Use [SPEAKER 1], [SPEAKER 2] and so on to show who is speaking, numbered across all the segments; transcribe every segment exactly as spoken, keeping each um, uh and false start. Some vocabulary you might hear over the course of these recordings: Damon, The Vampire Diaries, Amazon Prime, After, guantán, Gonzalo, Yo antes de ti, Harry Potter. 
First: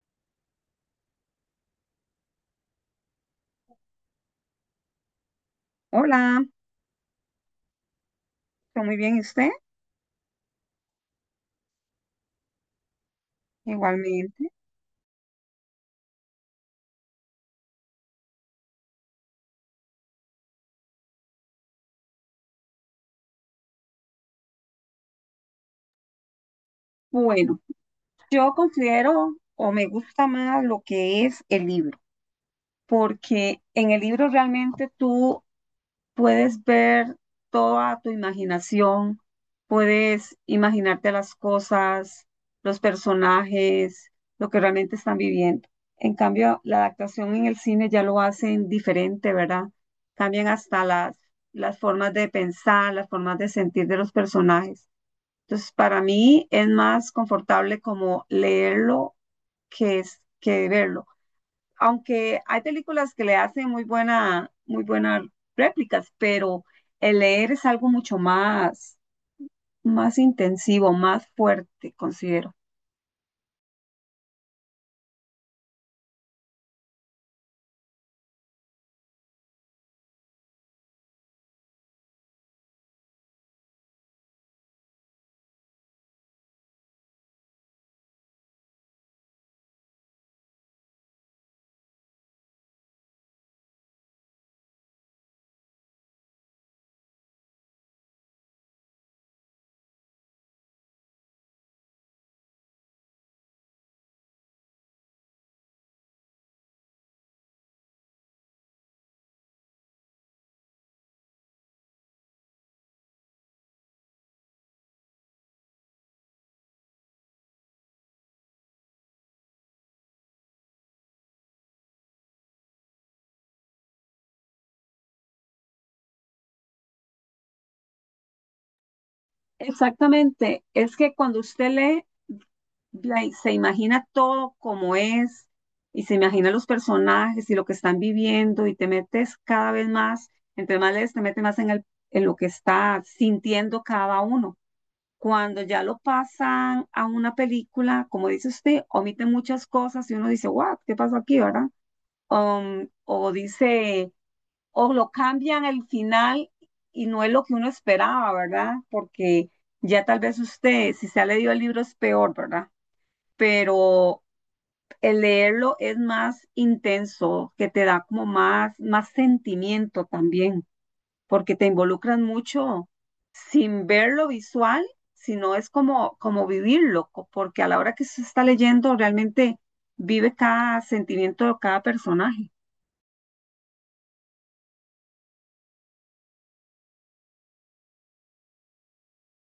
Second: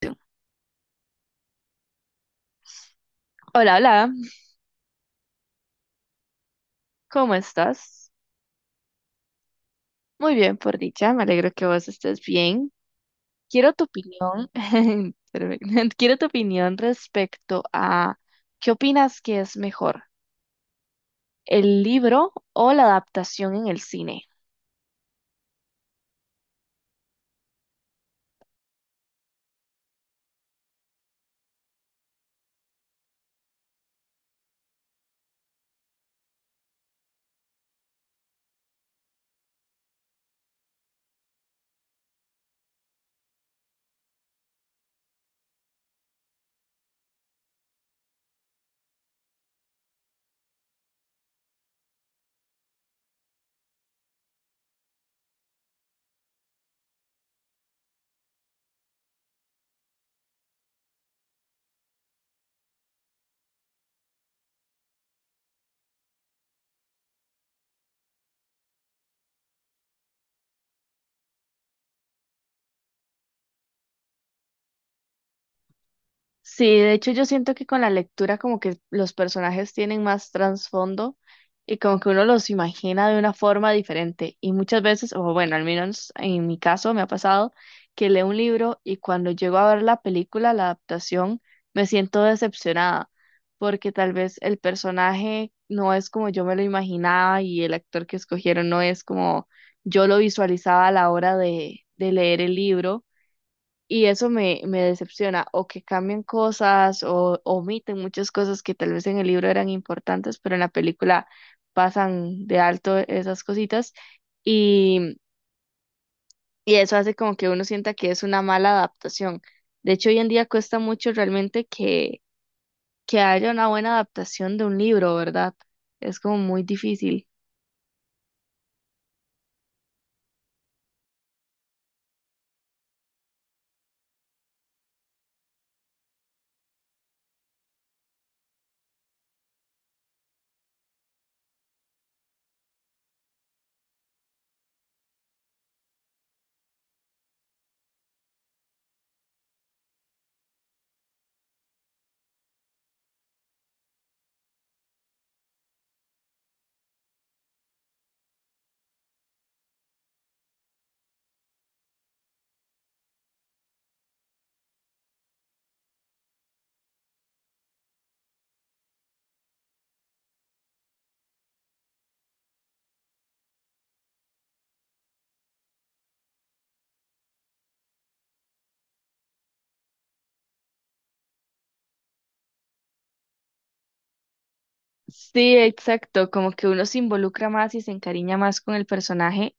[SPEAKER 1] Tú. Hola, hola,
[SPEAKER 2] Hola,
[SPEAKER 1] ¿cómo estás?
[SPEAKER 2] estoy muy bien, ¿y usted?
[SPEAKER 1] Muy bien, por dicha, me alegro que vos estés bien. Quiero tu
[SPEAKER 2] Igualmente.
[SPEAKER 1] opinión, espérame, quiero tu opinión respecto a qué opinas que es mejor, el libro o la adaptación en el cine.
[SPEAKER 2] Bueno, yo considero o me gusta más lo que es el libro, porque en el libro realmente tú puedes ver toda tu imaginación, puedes imaginarte las cosas, los personajes, lo que realmente están viviendo. En cambio, la adaptación en el cine ya lo hacen diferente, ¿verdad? Cambian hasta las, las formas de pensar, las formas de sentir de los personajes. Entonces, para mí es más confortable como leerlo que, es, que verlo. Aunque hay películas que le hacen muy buena, muy buenas réplicas, pero el leer es algo mucho más, más intensivo, más fuerte, considero.
[SPEAKER 1] Sí, de hecho yo siento que con la lectura como que los personajes tienen más trasfondo y como que uno los imagina de una forma diferente. Y muchas veces, o bueno, al menos en mi caso me ha pasado que leo un libro y cuando llego a ver la película, la adaptación, me siento decepcionada porque tal vez el personaje no es como yo me lo imaginaba y el actor que escogieron no es como yo lo visualizaba a la hora de, de leer el libro. Y eso me, me decepciona, o que cambian cosas, o omiten muchas cosas que tal vez en el libro eran importantes, pero en la película pasan de alto esas cositas, y, y eso hace como que uno sienta que es una mala adaptación. De hecho, hoy en día cuesta mucho realmente que, que haya una buena adaptación de un libro, ¿verdad? Es como muy difícil.
[SPEAKER 2] Exactamente, es que cuando usted lee de ahí se imagina todo como es y se imagina los personajes y lo que están viviendo y te metes cada vez más, entre más lees, te metes más en, el, en lo que está sintiendo cada uno. Cuando ya lo pasan a una película, como dice usted, omiten muchas cosas y uno dice, what, ¿qué pasó aquí, verdad? Um, o dice, o lo cambian el final y no es lo que uno esperaba, ¿verdad? Porque ya tal vez usted, si se ha leído el libro, es peor, ¿verdad? Pero el leerlo es más intenso, que te da como más, más sentimiento también, porque te involucran mucho sin ver lo visual, sino es como, como vivirlo, co- porque a la hora que se está leyendo realmente vive cada sentimiento de cada personaje.
[SPEAKER 1] Sí, exacto, como que uno se involucra más y se encariña más con el personaje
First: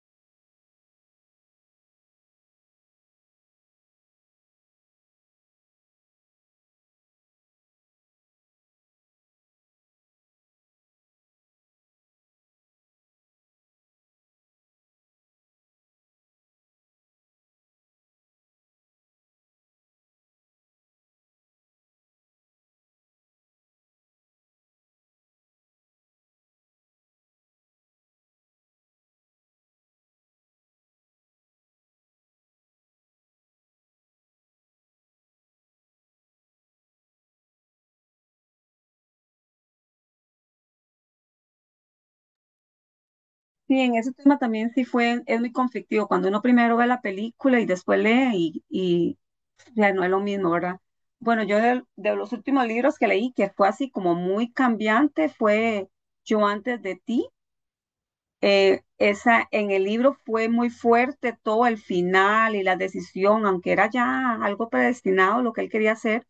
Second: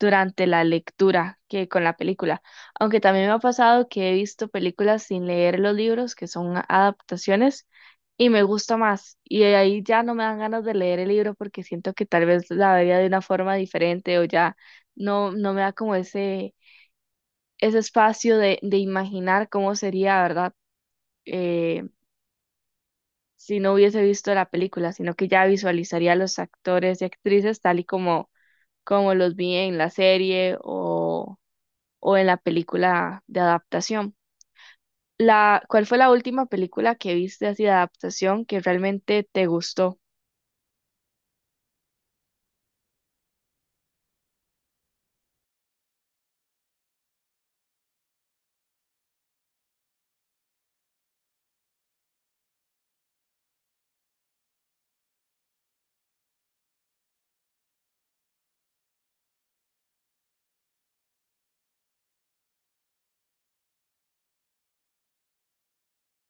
[SPEAKER 1] durante la lectura que con la película. Aunque también me ha pasado que he visto películas sin leer los libros, que son adaptaciones, y me gusta más. Y ahí ya no me dan ganas de leer el libro porque siento que tal vez la vería de una forma diferente o ya no, no me da como ese, ese espacio de, de imaginar cómo sería, ¿verdad? Eh, si no hubiese visto la película, sino que ya visualizaría a los actores y actrices tal y como, como los vi en la serie o o en la película de adaptación. La, ¿cuál fue la última película que viste así de adaptación que realmente te gustó? O
[SPEAKER 2] Sí, en ese tema también sí fue, es muy conflictivo, cuando uno primero ve la película y después lee y, sea, no es lo mismo, ¿verdad? Bueno, yo de, de los últimos libros que leí, que fue así como muy cambiante, fue Yo antes de ti. Eh, esa, en el libro fue muy fuerte todo el final y la decisión, aunque era ya algo predestinado lo que él quería hacer,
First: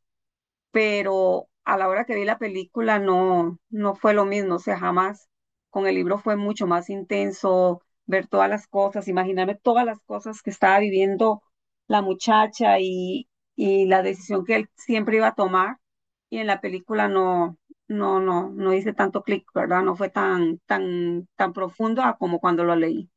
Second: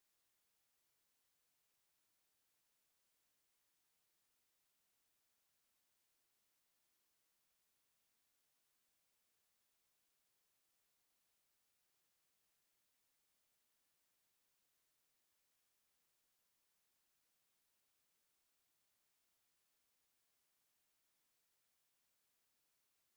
[SPEAKER 2] pero a la hora que vi la película no, no fue lo mismo, o sea, jamás. Con el libro fue mucho más intenso ver todas las cosas, imaginarme todas las cosas que estaba viviendo la muchacha y, y la decisión que él siempre iba a tomar. Y en la película no, no, no, no hice tanto clic, ¿verdad? No fue tan, tan, tan profundo a como cuando lo leí.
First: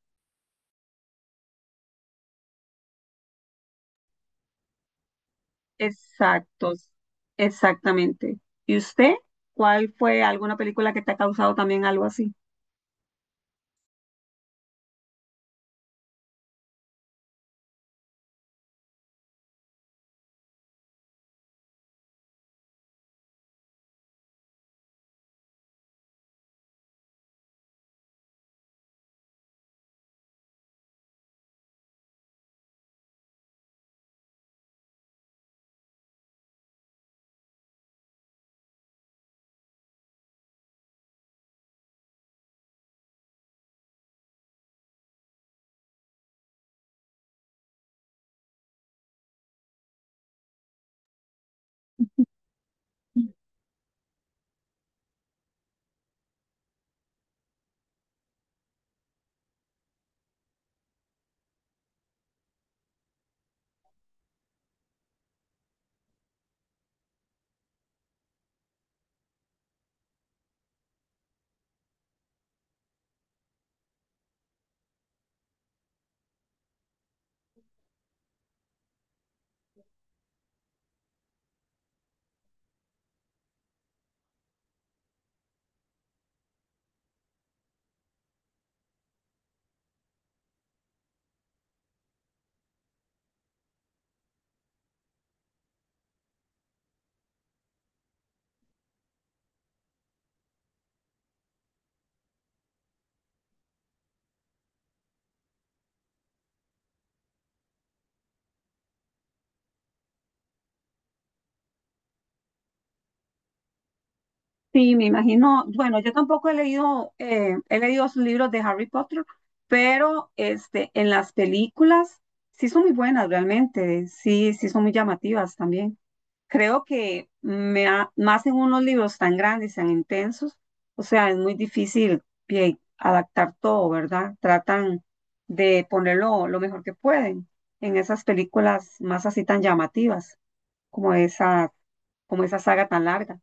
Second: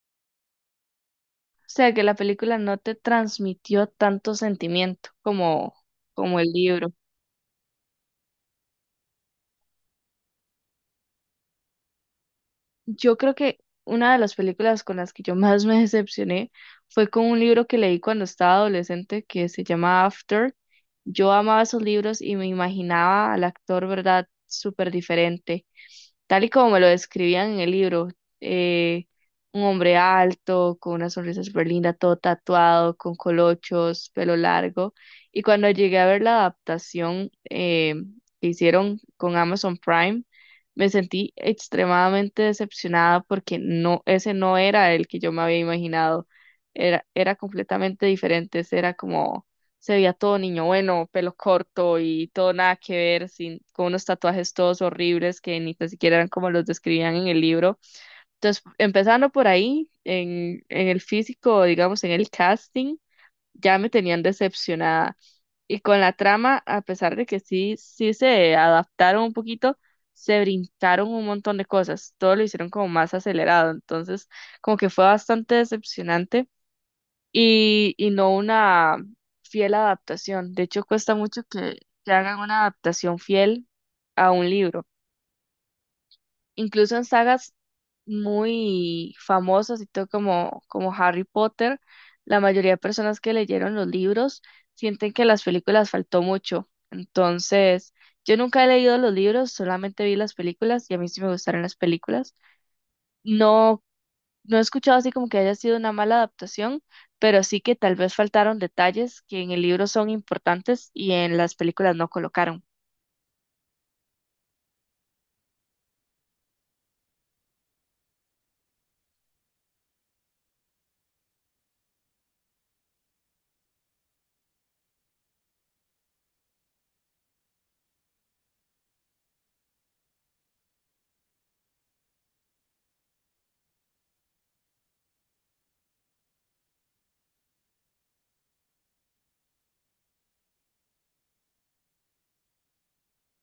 [SPEAKER 1] sea, que la película no te transmitió tanto sentimiento como, como el
[SPEAKER 2] Exactos,
[SPEAKER 1] libro.
[SPEAKER 2] exactamente. ¿Y usted? ¿Cuál fue alguna película que te ha causado también algo así?
[SPEAKER 1] Yo creo que una de las películas con las que yo más me decepcioné fue con un libro que leí cuando estaba adolescente que se llama After. Yo amaba esos libros y me imaginaba al actor, ¿verdad? Súper diferente tal y como me lo describían en el libro, eh, un hombre alto, con una sonrisa súper linda, todo tatuado, con colochos, pelo largo. Y cuando llegué a ver la adaptación eh, que hicieron con Amazon Prime, me sentí extremadamente decepcionada porque no, ese no era el que yo me había imaginado. Era, era completamente diferente, ese era como se veía todo niño bueno, pelo corto y todo nada que ver, sin, con unos tatuajes todos horribles que ni tan siquiera eran como los describían en el libro. Entonces, empezando por ahí, en, en el físico, digamos, en el casting, ya me tenían decepcionada. Y con la trama, a pesar de que sí, sí se adaptaron un poquito, se brincaron un montón de cosas, todo lo hicieron como más acelerado, entonces como que fue bastante decepcionante y, y no una fiel adaptación. De hecho, cuesta mucho que, que hagan una adaptación fiel a un libro. Incluso en sagas muy famosas y todo como, como Harry Potter, la mayoría de personas que leyeron los libros sienten que las películas faltó mucho. Entonces, yo nunca he leído los libros, solamente vi las películas y a mí sí me gustaron las películas. No no he escuchado así como que haya sido una mala adaptación, pero sí que tal vez faltaron detalles que en el libro son importantes y en las películas no colocaron.
[SPEAKER 2] Sí, me imagino. Bueno, yo tampoco he leído, eh, he leído sus libros de Harry Potter, pero este, en las películas sí son muy buenas realmente, sí, sí son muy llamativas también. Creo que me ha- más en unos libros tan grandes, tan intensos, o sea, es muy difícil pie- adaptar todo, ¿verdad? Tratan de ponerlo lo mejor que pueden en esas películas más así tan llamativas, como esa, como esa saga tan larga,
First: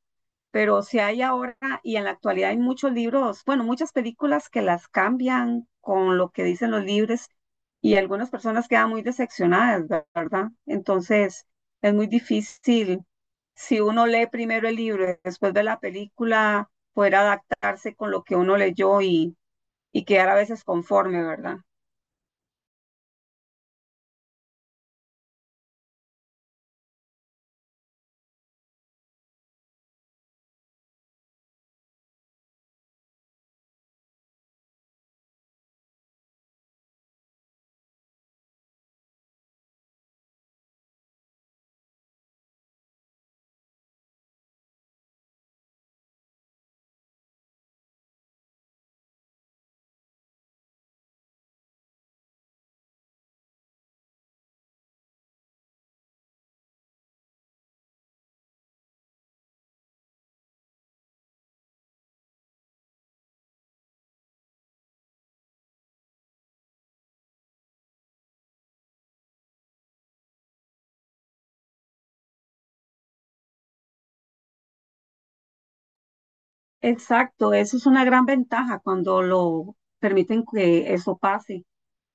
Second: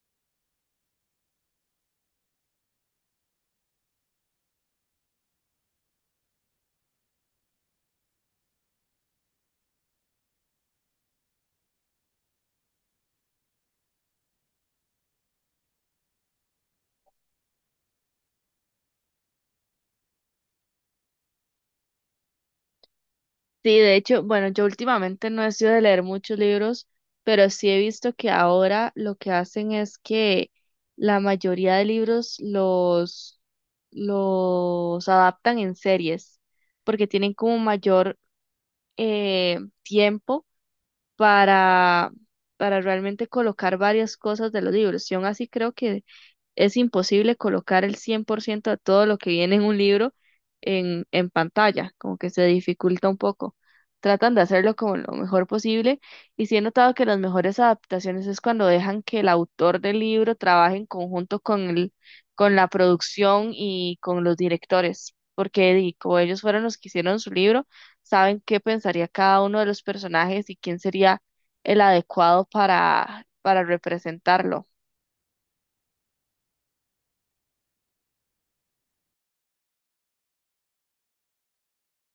[SPEAKER 2] pero si hay ahora y en la actualidad hay muchos libros, bueno, muchas películas que las cambian con lo que dicen los libros y algunas personas quedan muy decepcionadas, ¿verdad? Entonces es muy difícil si uno lee primero el libro y después ve la película, poder adaptarse con lo que uno leyó y, y quedar a veces conforme, ¿verdad?
[SPEAKER 1] Sí, de hecho, bueno, yo últimamente no he sido de leer muchos libros, pero sí he visto que ahora lo que hacen es que la mayoría de libros los, los adaptan en series, porque tienen como mayor eh, tiempo para, para realmente colocar varias cosas de los libros. Y aún así creo que es imposible colocar el cien por ciento de todo lo que viene en un libro en, en pantalla, como que se dificulta un poco. Tratan de hacerlo como lo mejor posible y sí he notado que las mejores adaptaciones es cuando dejan que el autor del libro trabaje en conjunto con el, con la producción y con los directores, porque di, como ellos fueron los que hicieron su libro, saben qué pensaría cada uno de los personajes y quién sería el adecuado para, para representarlo.
[SPEAKER 2] Exacto, eso es una gran ventaja cuando lo permiten que eso pase.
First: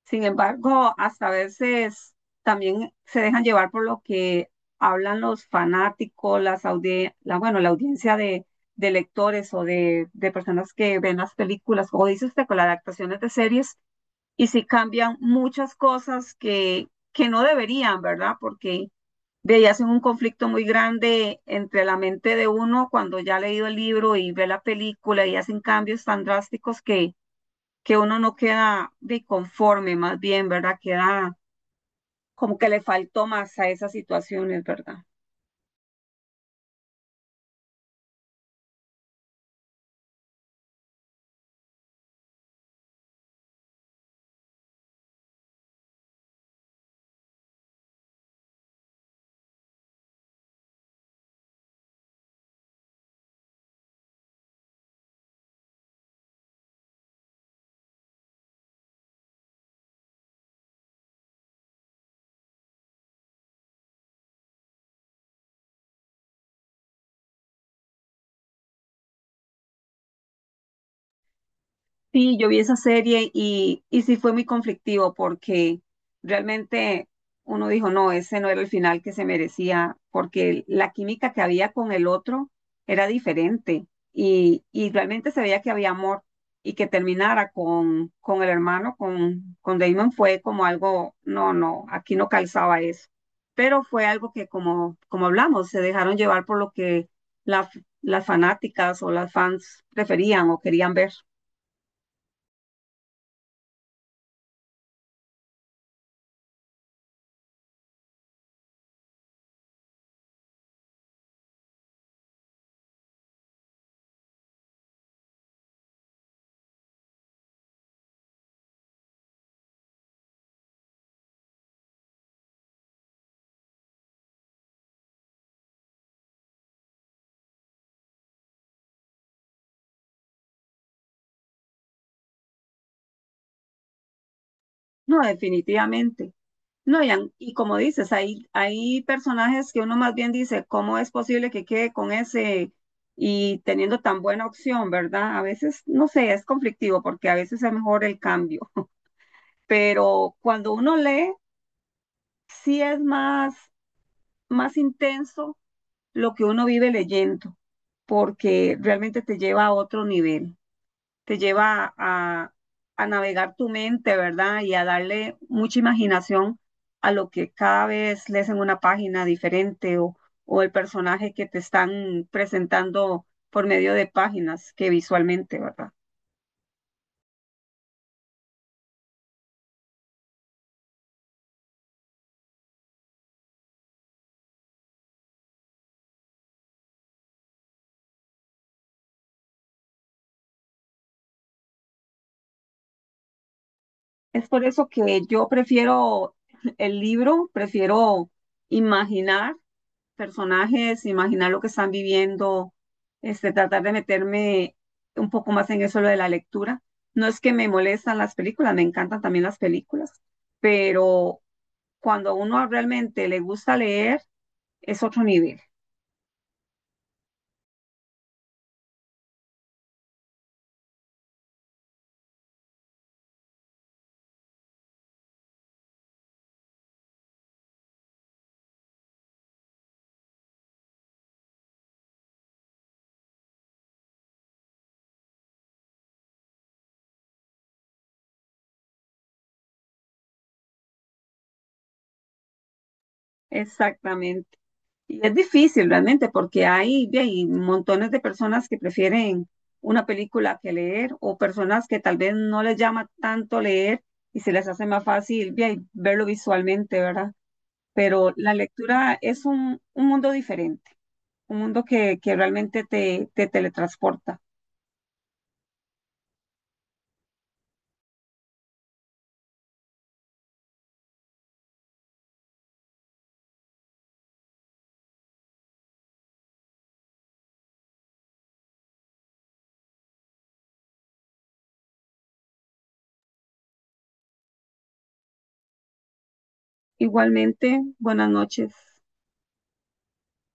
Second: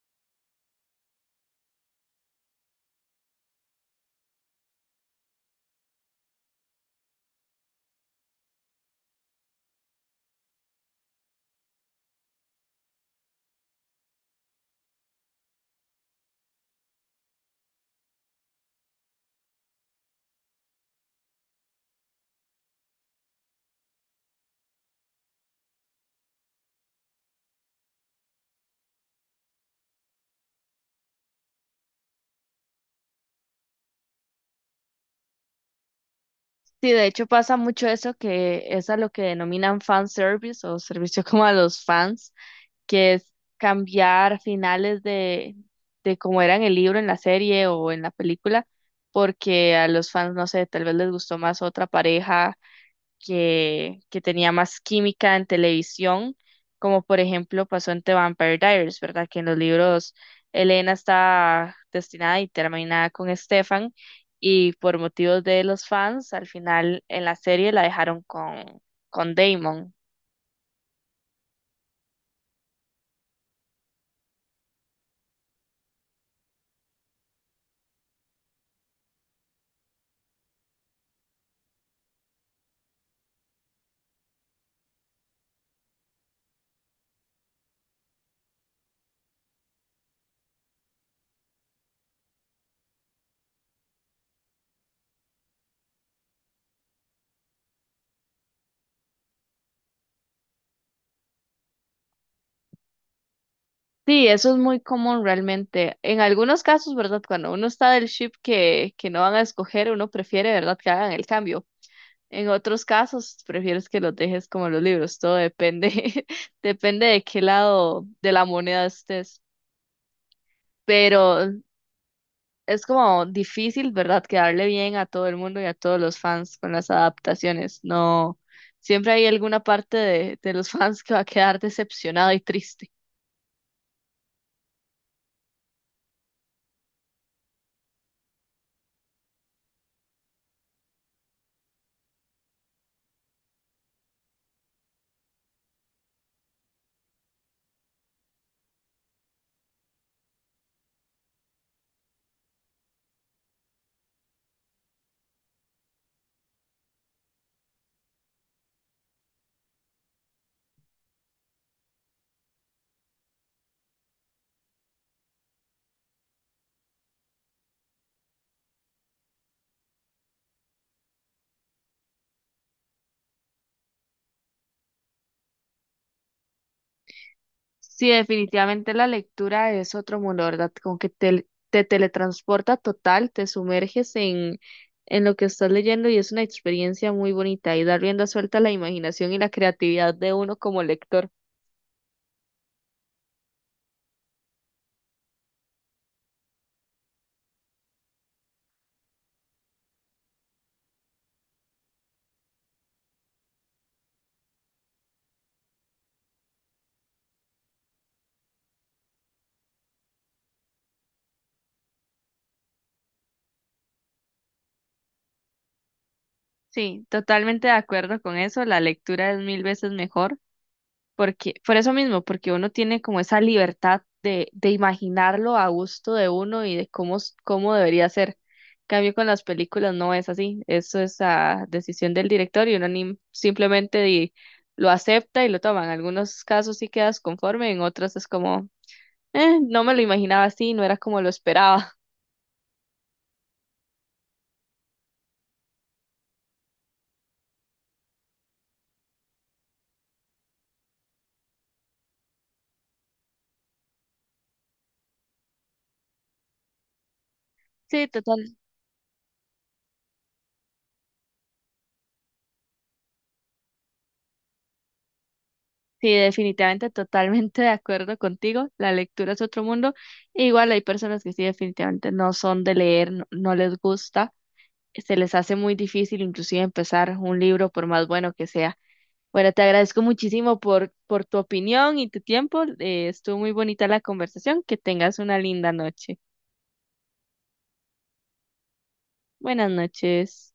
[SPEAKER 2] Sin embargo, hasta a veces también se dejan llevar por lo que hablan los fanáticos, las audi- la, bueno, la audiencia de, de lectores o de, de personas que ven las películas, como dice usted, con las adaptaciones de series, y si cambian muchas cosas que, que no deberían, ¿verdad? Porque de ahí hacen un conflicto muy grande entre la mente de uno cuando ya ha leído el libro y ve la película y hacen cambios tan drásticos que que uno no queda de conforme, más bien, ¿verdad? Queda como que le faltó más a esas situaciones, ¿verdad?
[SPEAKER 1] Sí, de hecho pasa mucho eso que es a lo que denominan fan service o servicio como a los fans, que es cambiar finales de, de cómo era en el libro, en la serie o en la película, porque a los fans, no sé, tal vez les gustó más otra pareja que, que tenía más química en televisión, como por ejemplo pasó en The Vampire Diaries, ¿verdad? Que en los libros Elena está destinada y terminada con Stefan y por motivos de los fans, al final en la serie la dejaron con, con Damon.
[SPEAKER 2] Sí, yo vi esa serie y, y sí fue muy conflictivo porque realmente uno dijo, no, ese no era el final que se merecía, porque la química que había con el otro era diferente y, y realmente se veía que había amor y que terminara con, con el hermano, con, con Damon fue como algo, no, no, aquí no calzaba eso, pero fue algo que como, como hablamos, se dejaron llevar por lo que la- las fanáticas o las fans preferían o querían ver.
[SPEAKER 1] Sí, eso es muy común realmente. En algunos casos, ¿verdad? Cuando uno está del ship que, que no van a escoger, uno prefiere, ¿verdad? Que hagan el cambio. En otros casos, prefieres que los dejes como los libros, todo depende, depende de qué lado de la moneda estés. Pero es como difícil, ¿verdad? Quedarle bien a todo el mundo y a todos los fans con las adaptaciones. No, siempre hay alguna parte de, de los fans que va a quedar decepcionada y triste.
[SPEAKER 2] No, definitivamente. No, y, an- y como dices, hay, hay personajes que uno más bien dice, ¿cómo es posible que quede con ese y teniendo tan buena opción, verdad? A veces, no sé, es conflictivo porque a veces es mejor el cambio, pero cuando uno lee, sí es más, más intenso lo que uno vive leyendo, porque realmente te lleva a otro nivel. Te lleva a, a navegar tu mente, ¿verdad? Y a darle mucha imaginación a lo que cada vez lees en una página diferente o, o el personaje que te están presentando por medio de páginas que visualmente, ¿verdad?
[SPEAKER 1] Sí, definitivamente la lectura es otro mundo, ¿verdad? Como que te, te teletransporta total, te sumerges en, en lo que estás leyendo y es una experiencia muy bonita y da rienda suelta a la imaginación y la creatividad de uno como lector.
[SPEAKER 2] Es por eso que yo prefiero el libro, prefiero imaginar personajes, imaginar lo que están viviendo, este, tratar de meterme un poco más en eso lo de la lectura. No es que me molestan las películas, me encantan también las películas, pero cuando a uno realmente le gusta leer, es otro nivel.
[SPEAKER 1] Sí, totalmente de acuerdo con eso, la lectura es mil veces mejor. Porque, por eso mismo, porque uno tiene como esa libertad de, de imaginarlo a gusto de uno y de cómo, s- cómo debería ser. En cambio, con las películas no es así. Eso es a decisión del director y uno ni- simplemente di- lo acepta y lo toma. En algunos casos sí quedas conforme, en otros es como, "Eh, no me lo imaginaba así, no era como lo esperaba".
[SPEAKER 2] Exactamente. Y es difícil realmente porque hay, ve, hay montones de personas que prefieren una película que leer o personas que tal vez no les llama tanto leer y se les hace más fácil ve, ahí, verlo visualmente, ¿verdad?
[SPEAKER 1] Sí,
[SPEAKER 2] Pero la
[SPEAKER 1] total.
[SPEAKER 2] lectura es un, un mundo diferente, un mundo que, que realmente te, te teletransporta.
[SPEAKER 1] Sí, definitivamente, totalmente de acuerdo contigo. La lectura es otro mundo. Igual hay personas que sí, definitivamente no son de leer, no no les gusta. Se les hace muy difícil inclusive empezar un libro por más bueno que sea. Bueno, te agradezco muchísimo por, por tu opinión y tu tiempo. Eh, estuvo muy bonita la conversación. Que tengas una linda noche.
[SPEAKER 2] Igualmente, buenas noches.
[SPEAKER 1] Buenas noches.